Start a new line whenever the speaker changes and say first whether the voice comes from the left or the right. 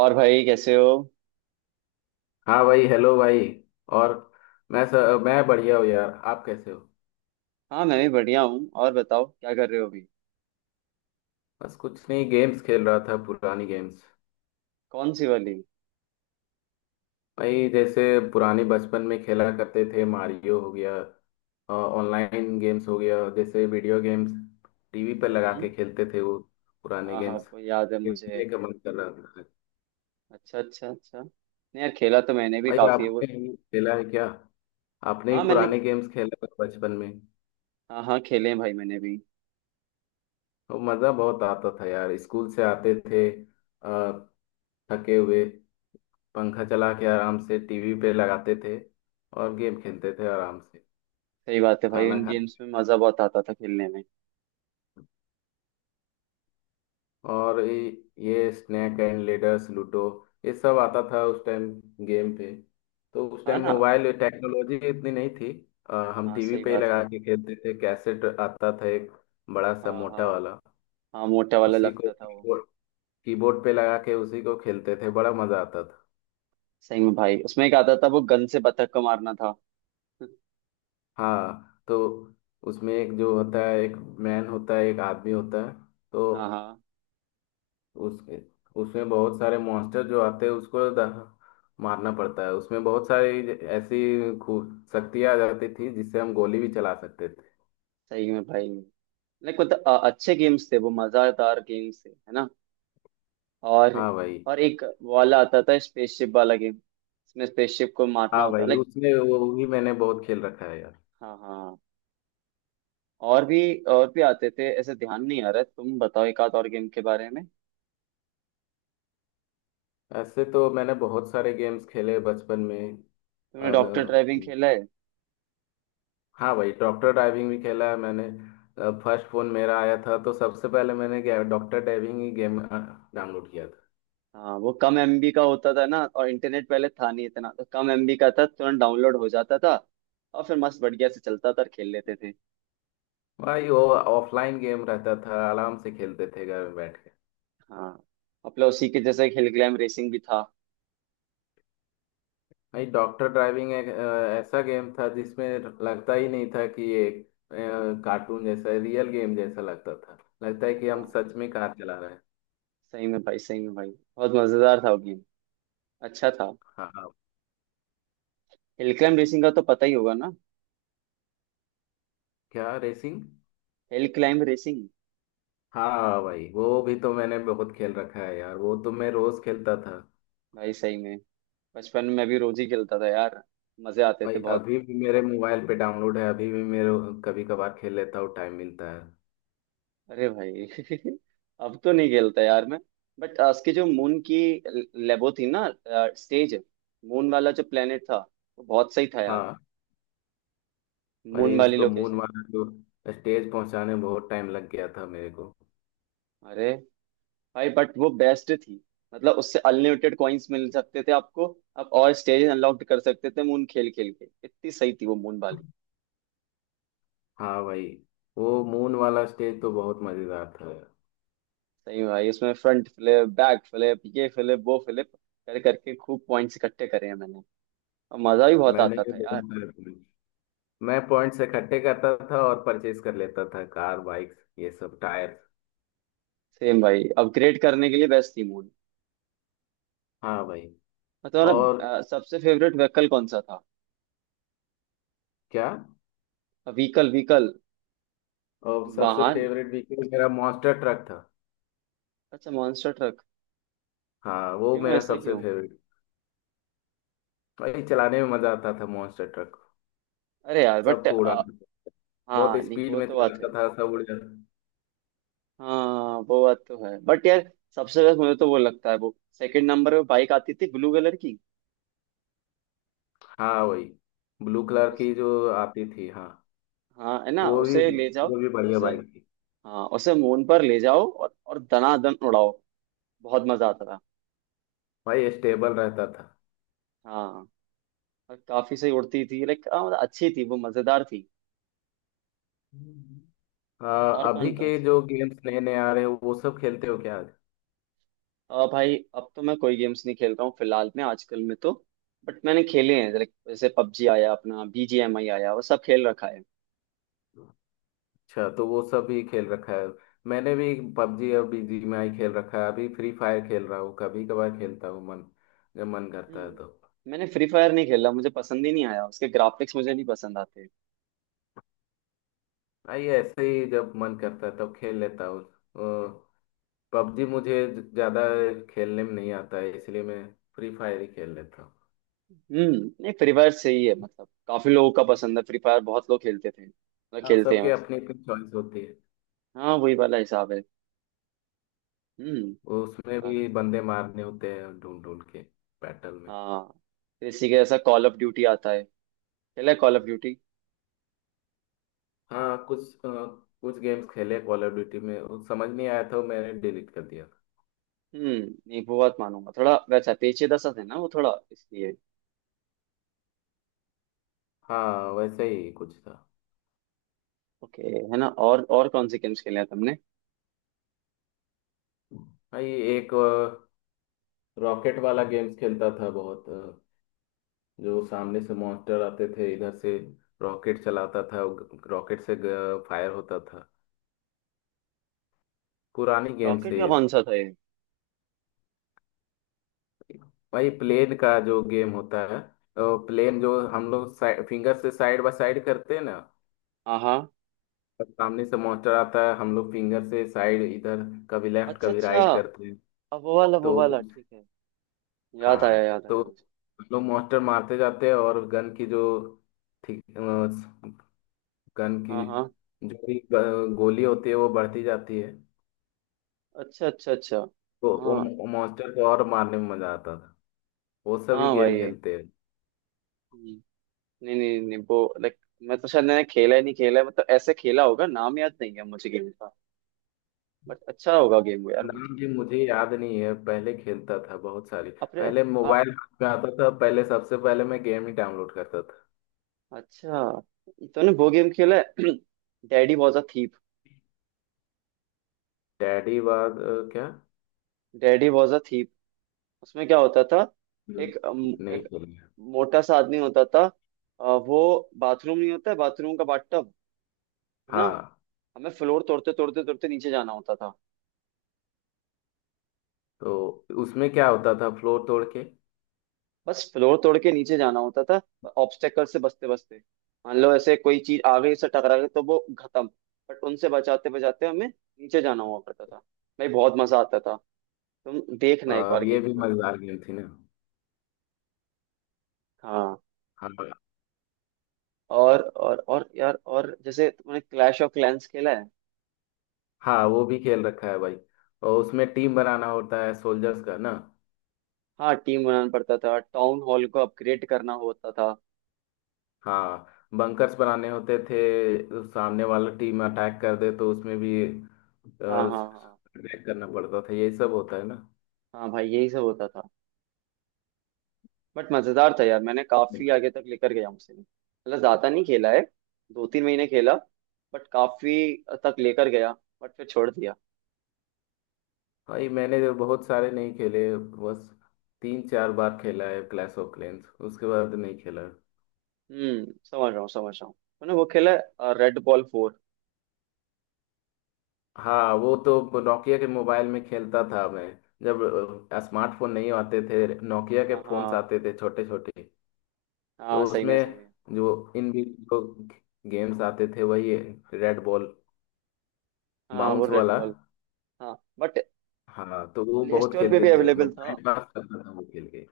right: और भाई कैसे हो?
left: हाँ भाई हेलो भाई। और मैं सर मैं बढ़िया हूँ यार, आप कैसे हो।
right: हाँ, मैं भी बढ़िया हूँ। और बताओ क्या कर रहे हो अभी?
left: बस कुछ नहीं, गेम्स खेल रहा था, पुरानी गेम्स।
right: कौन सी वाली?
left: भाई जैसे पुराने बचपन में खेला करते थे, मारियो हो गया, ऑनलाइन गेम्स हो गया, जैसे वीडियो गेम्स टीवी पर लगा
right: हम्म।
left: के खेलते थे वो, पुराने
right: हाँ हाँ,
left: गेम्स,
right: वो याद है मुझे।
left: खेलने का मन कर रहा था।
right: अच्छा अच्छा अच्छा, नहीं यार, खेला तो मैंने भी
left: भाई
right: काफी है वो।
left: आपने भी खेला है क्या, आपने
right: हाँ
left: भी
right: मैंने,
left: पुराने गेम्स खेला था बचपन में।
right: हाँ हाँ, खेले हैं भाई मैंने भी।
left: तो मज़ा बहुत आता था यार, स्कूल से आते थे अ, थके हुए, पंखा चला के आराम से टीवी पे लगाते थे और गेम खेलते थे आराम से।
right: सही बात है भाई,
left: खाना
right: उन गेम्स
left: खाते
right: में मजा बहुत आता था खेलने में।
left: और ये स्नैक एंड लेडर्स, लूडो, ये सब आता था उस टाइम गेम पे। तो उस
right: हाँ
left: टाइम
right: ना।
left: मोबाइल टेक्नोलॉजी इतनी नहीं थी। हम
right: हाँ
left: टीवी
right: सही
left: पे ही
right: बात
left: लगा
right: है।
left: के खेलते थे, कैसेट आता था एक, बड़ा सा
right: हाँ हाँ।
left: मोटा वाला।
right: हाँ मोटा वाला
left: उसी को
right: लगता था वो।
left: कीबोर्ड, कीबोर्ड पे लगा के उसी को खेलते थे, बड़ा मजा आता था।
right: सही में भाई, उसमें एक आता था वो गन से बतख को मारना था।
left: हाँ तो उसमें एक जो होता है, एक मैन होता है, एक आदमी होता है तो
right: हाँ हाँ।
left: उसके, उसमें बहुत सारे मॉन्स्टर जो आते हैं उसको मारना पड़ता है। उसमें बहुत सारी ऐसी खूब शक्तियाँ आ जाती थी जिससे हम गोली भी चला सकते थे।
right: सही में भाई, लाइक मतलब अच्छे गेम्स थे वो, मजेदार गेम्स थे है ना। और
left: हाँ भाई।
right: एक वाला आता था स्पेसशिप वाला गेम, इसमें स्पेसशिप को मारना
left: हाँ
right: होता
left: भाई,
right: लाइक।
left: उसमें वो भी मैंने बहुत खेल रखा है यार।
right: हाँ हाँ हाँ। और भी, और भी आते थे ऐसे, ध्यान नहीं आ रहा है। तुम बताओ एक आध और गेम के बारे में।
left: ऐसे तो मैंने बहुत सारे गेम्स खेले बचपन में।
right: तुमने डॉक्टर
left: अब,
right: ड्राइविंग खेला है?
left: हाँ भाई, डॉक्टर डाइविंग भी खेला है मैंने। फर्स्ट फोन मेरा आया था तो सबसे पहले मैंने डॉक्टर डाइविंग ही गेम डाउनलोड किया था।
right: हाँ, वो कम एमबी का होता था ना, और इंटरनेट पहले था नहीं इतना, तो कम एमबी का था, तुरंत डाउनलोड हो जाता था। और फिर मस्त बढ़िया से चलता था और खेल लेते थे।
left: भाई वो ऑफलाइन गेम रहता था, आराम से खेलते थे घर में बैठ के।
right: हाँ। अपना उसी के जैसे हिल क्लाइंब रेसिंग भी था।
left: भाई डॉक्टर ड्राइविंग एक ऐसा गेम था जिसमें लगता ही नहीं था कि ये कार्टून जैसा, रियल गेम जैसा लगता था। लगता है कि हम
right: हाँ
left: सच में कार चला रहे हैं।
right: सही में भाई, सही में भाई, बहुत मजेदार था वो गेम। अच्छा था।
left: हाँ हाँ।
right: हिल क्लाइंब रेसिंग का तो पता ही होगा ना?
left: क्या रेसिंग।
right: Hill climb racing.
left: हाँ हाँ, भाई वो भी तो मैंने बहुत खेल रखा है यार, वो तो मैं रोज खेलता था।
right: भाई सही में, बचपन में भी रोज ही खेलता था यार, मजे आते थे
left: भाई
right: बहुत।
left: अभी भी मेरे मोबाइल पे डाउनलोड है, अभी भी मेरे, कभी कभार खेल लेता हूँ, टाइम मिलता है।
right: अरे भाई अब तो नहीं खेलता यार मैं। बट उसकी जो मून की लेबो थी ना, स्टेज, मून वाला जो प्लेनेट था, वो बहुत सही था यार।
left: हाँ
right: मून
left: भाई,
right: वाली
left: उसको मून
right: लोकेशन।
left: मारा तो स्टेज पहुंचाने में बहुत टाइम लग गया था मेरे को।
right: अरे भाई, बट वो बेस्ट थी। मतलब उससे अनलिमिटेड कॉइन्स मिल सकते थे आपको, आप और स्टेज अनलॉक कर सकते थे मून खेल खेल के, इतनी सही थी वो मून वाली।
left: हाँ भाई, वो मून वाला स्टेज तो बहुत मजेदार था।
right: सही में भाई, इसमें फ्रंट फ्लिप, बैक फ्लिप, ये फ्लिप, वो फ्लिप कर करके खूब पॉइंट्स इकट्ठे करे हैं मैंने। और मजा भी बहुत
left: मैंने
right: आता
left: ये
right: था
left: बहुत
right: यार।
left: सारे पॉइंट, मैं पॉइंट्स इकट्ठे करता था और परचेज कर लेता था, कार, बाइक, ये सब, टायर।
right: सेम भाई, अपग्रेड करने के लिए बेस्ट थी मूड।
left: हाँ भाई।
right: और
left: और
right: तुम्हारा सबसे फेवरेट व्हीकल कौन सा था?
left: क्या।
right: Vehicle vehicle.
left: और सबसे
right: वाहन।
left: फेवरेट व्हीकल मेरा मॉन्स्टर ट्रक था।
right: अच्छा, मॉन्स्टर ट्रक।
left: हाँ वो
right: क्यों,
left: मेरा
right: ऐसा
left: सबसे
right: क्यों?
left: फेवरेट। भाई चलाने में मजा आता था मॉन्स्टर ट्रक,
right: अरे यार बट,
left: सबको उड़ाता था, बहुत
right: हाँ नहीं
left: स्पीड
right: वो
left: में
right: तो बात है।
left: चलाता था, सब उड़ जाता।
right: हाँ वो बात तो है, बट यार सबसे बेस्ट मुझे तो वो लगता है, वो सेकंड नंबर पे बाइक आती थी ब्लू कलर की।
left: हाँ भाई, ब्लू कलर
right: उस,
left: की जो आती थी, हाँ
right: हाँ है
left: तो
right: ना,
left: वो भी,
right: उसे ले जाओ।
left: वो भी बढ़िया
right: उसे,
left: बाइक थी।
right: हाँ उसे मून पर ले जाओ और दनादन उड़ाओ, बहुत मजा आता था।
left: भाई स्टेबल रहता था।
right: हाँ। और काफी सही उड़ती थी, लाइक मतलब अच्छी थी वो, मजेदार थी।
left: हम्म। आ,
right: और
left: अभी
right: कौन कौन
left: के
right: सी?
left: जो गेम्स नए नए आ रहे हैं वो सब खेलते हो क्या।
right: भाई अब तो मैं कोई गेम्स नहीं खेल रहा हूँ फिलहाल में, आजकल में तो। बट मैंने खेले हैं, लाइक जैसे पबजी आया, अपना बीजीएमआई आया, वो सब खेल रखा है।
left: अच्छा तो वो सब भी खेल रखा है। मैंने भी पबजी और बीजीएमआई खेल रखा है, अभी फ्री फायर खेल रहा हूँ, कभी कभार खेलता हूँ, मन, जब मन करता है तो।
right: हम्म। मैंने फ्री फायर नहीं खेला, मुझे पसंद ही नहीं आया, उसके ग्राफिक्स मुझे नहीं पसंद आते।
left: भाई ऐसे ही जब मन करता है तब खेल लेता हूँ। पबजी मुझे ज़्यादा खेलने में नहीं आता है, इसलिए मैं फ्री फायर ही खेल लेता हूँ।
right: हम्म। नहीं, फ्री फायर सही है, मतलब काफी लोगों का पसंद है फ्री फायर, बहुत लोग खेलते थे, मतलब
left: हाँ,
right: खेलते हैं
left: सबके
right: वैसे।
left: अपनी अपनी चॉइस होती है।
right: हाँ, वही वाला हिसाब है। हम्म।
left: उसमें भी
right: काफी।
left: बंदे मारने होते हैं, ढूंढ ढूंढ के, बैटल।
right: हाँ। फिर इसी के जैसा कॉल ऑफ ड्यूटी आता है, खेला है कॉल ऑफ ड्यूटी?
left: हाँ कुछ कुछ गेम्स खेले कॉल ऑफ ड्यूटी में, वो समझ नहीं आया था, वो मैंने डिलीट कर दिया।
right: हम्म। नहीं, वो बात मानूंगा, थोड़ा वैसा पेचीदा सा था ना वो थोड़ा, इसलिए।
left: हाँ वैसे ही कुछ था।
right: ओके। है ना। और कौन से गेम्स खेले हैं तुमने?
left: हाँ ये एक रॉकेट वाला गेम्स खेलता था बहुत, जो सामने से मॉन्स्टर आते थे इधर से, रॉकेट चलाता था, रॉकेट से फायर होता था। पुरानी गेम्स
right: रॉकेट
left: है
right: का
left: ये
right: कौन
left: सब।
right: सा था ये?
left: भाई प्लेन का जो गेम होता है, प्लेन जो हम लोग फिंगर से साइड बाय साइड करते हैं ना,
right: हाँ हाँ।
left: और सामने से मॉन्स्टर आता है, हम लोग फिंगर से साइड इधर, कभी लेफ्ट
right: अच्छा
left: कभी
right: अच्छा।
left: राइट करते हैं।
right: अब वो वाला, वो
left: तो
right: वाला
left: उस-
right: ठीक है, याद आया,
left: हाँ
right: याद आया
left: तो
right: मुझे।
left: हम लोग मॉन्स्टर मारते जाते हैं और गन की जो, ठीक, गन
right: हाँ
left: की
right: हाँ।
left: जो भी गोली होती है वो बढ़ती जाती है,
right: अच्छा अच्छा अच्छा।
left: तो
right: हाँ।
left: वो मॉन्स्टर को और मारने में मजा आता था। वो सभी
right: हाँ
left: गेम
right: भाई।
left: खेलते हैं।
right: हम्म, नहीं नहीं नहीं, वो लाइक मैं तो शायद, मैंने खेला ही नहीं, खेला है मतलब ऐसे, खेला होगा, नाम याद नहीं है मुझे गेम का। बट अच्छा होगा गेम वो यार वो।
left: नाम भी मुझे याद नहीं है, पहले खेलता था बहुत सारी,
right: अपने,
left: पहले मोबाइल हाथ में आता था पहले, सबसे पहले मैं गेम ही डाउनलोड करता था।
right: अच्छा, ये तूने वो गेम खेला है? Daddy was a thief.
left: Daddy बाद क्या।
right: Daddy was a thief. उसमें क्या होता था, एक
left: इतने ही
right: एक
left: खेले।
right: मोटा सा आदमी होता था। वो बाथरूम, नहीं होता है बाथरूम का बाथटब, है ना।
left: हाँ
right: हमें फ्लोर तोड़ते तोड़ते तोड़ते नीचे जाना होता था।
left: तो उसमें क्या होता था फ्लोर तोड़ के।
right: बस फ्लोर तोड़ के नीचे जाना होता था, ऑब्स्टेकल से बचते बचते। मान लो ऐसे कोई चीज आगे से टकरा गई तो वो खत्म। बट उनसे बचाते बचाते हमें नीचे जाना हुआ करता था। भाई बहुत मजा आता था। तुम देखना एक बार
left: ये
right: गेम
left: भी
right: को।
left: मजेदार गेम थी ना।
right: हाँ।
left: हाँ।
right: और और यार, और जैसे तुमने क्लैश ऑफ क्लैंस खेला है?
left: हाँ वो भी खेल रखा है भाई, और उसमें टीम बनाना होता है सोल्जर्स का ना।
right: हाँ टीम बनाना पड़ता था, टाउन हॉल को अपग्रेड करना होता था।
left: हाँ, बंकर्स बनाने होते थे, सामने वाला टीम अटैक कर दे तो उसमें भी
right: हाँ हाँ हाँ।
left: अटैक करना पड़ता था, यही सब होता है ना।
right: हाँ भाई यही सब होता था। बट मजेदार था यार, मैंने काफी आगे तक लेकर गया उसे, मतलब ज्यादा नहीं खेला है, दो तीन महीने खेला, बट काफी तक लेकर गया, बट फिर छोड़ दिया।
left: भाई मैंने जो बहुत सारे नहीं खेले, बस 3 4 बार खेला है क्लैश ऑफ क्लैंस, उसके बाद नहीं खेला।
right: हम्म, समझ रहा हूँ, समझ रहा हूँ। मैंने वो खेला है, रेड बॉल फोर।
left: हाँ वो तो नोकिया के मोबाइल में खेलता था मैं, जब स्मार्टफोन नहीं आते थे, नोकिया के
right: हाँ
left: फोन्स
right: हाँ
left: आते थे छोटे छोटे,
right: हाँ,
left: तो
right: सही में, सही
left: उसमें
right: में।
left: जो इनबी जो गेम्स आते थे, वही रेड बॉल,
right: हाँ वो
left: बाउंस
right: रेड
left: वाला।
right: बॉल। हाँ बट
left: हाँ तो वो
right: प्ले
left: बहुत
right: स्टोर पे
left: खेलते
right: भी
left: थे, मैं
right: अवेलेबल था,
left: टाइम पास करता था वो खेल के।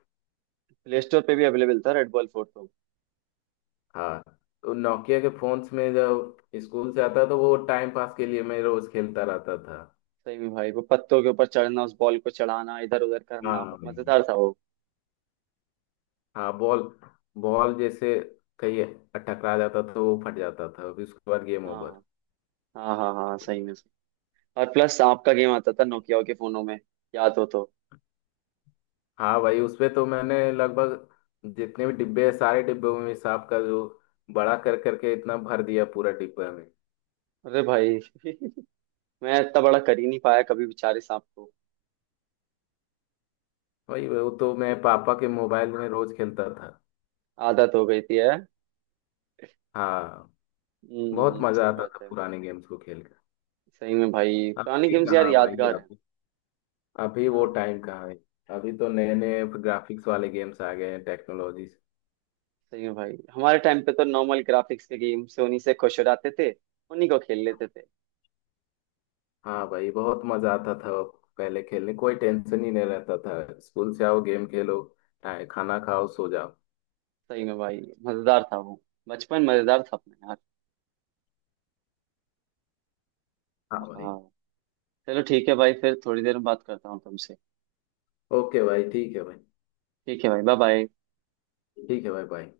right: प्ले स्टोर पे भी अवेलेबल था रेड बॉल फोटो।
left: हाँ तो नोकिया के फोन्स में जब स्कूल से आता तो वो टाइम पास के लिए मैं रोज खेलता रहता था।
right: सही में भाई, वो पत्तों के ऊपर चढ़ना, उस बॉल को चढ़ाना, इधर उधर
left: हाँ
right: करना,
left: भाई,
right: मजेदार था वो।
left: हाँ बॉल, बॉल जैसे कहीं टकरा जाता था वो फट जाता था, फिर उसके बाद गेम ओवर।
right: हाँ हाँ हाँ। हाँ सही में, सही। और प्लस सांप का गेम आता था नोकिया के फोनों में, याद हो तो?
left: हाँ भाई उसपे तो मैंने लगभग जितने भी डिब्बे हैं, सारे डिब्बों में सांप का जो बड़ा कर करके इतना भर दिया पूरा डिब्बा में।
right: अरे भाई मैं इतना बड़ा कर ही नहीं पाया कभी बेचारे सांप को।
left: भाई वो तो मैं पापा के मोबाइल में रोज खेलता था।
right: आदत हो गई थी है।
left: हाँ। बहुत
right: हम्म,
left: मजा
right: सही
left: आता
right: बात
left: था
right: है।
left: पुराने गेम्स को खेल कर।
right: सही में भाई, पुराने
left: अभी
right: गेम्स यार
left: कहाँ भाई,
right: यादगार हैं।
left: अभी, अभी वो
right: हाँ।
left: टाइम कहाँ है। अभी तो नए
right: सही।
left: नए ग्राफिक्स वाले गेम्स आ गए हैं, टेक्नोलॉजी।
right: सही में भाई, हमारे टाइम पे तो नॉर्मल ग्राफिक्स के गेम से उन्हीं से खुश हो जाते थे, उन्हीं को खेल लेते थे।
left: हाँ भाई बहुत मजा आता था। अब, पहले खेलने कोई टेंशन ही नहीं रहता था, स्कूल से आओ, गेम खेलो, खाना खाओ, सो जाओ।
right: सही में भाई, मजेदार था वो, बचपन मजेदार था अपना यार।
left: हाँ भाई।
right: हाँ। चलो, ठीक है भाई, फिर थोड़ी देर में बात करता हूँ तुमसे।
left: ओके भाई, ठीक है भाई।
right: ठीक है भाई, बाय बाय।
left: ठीक है भाई, बाय।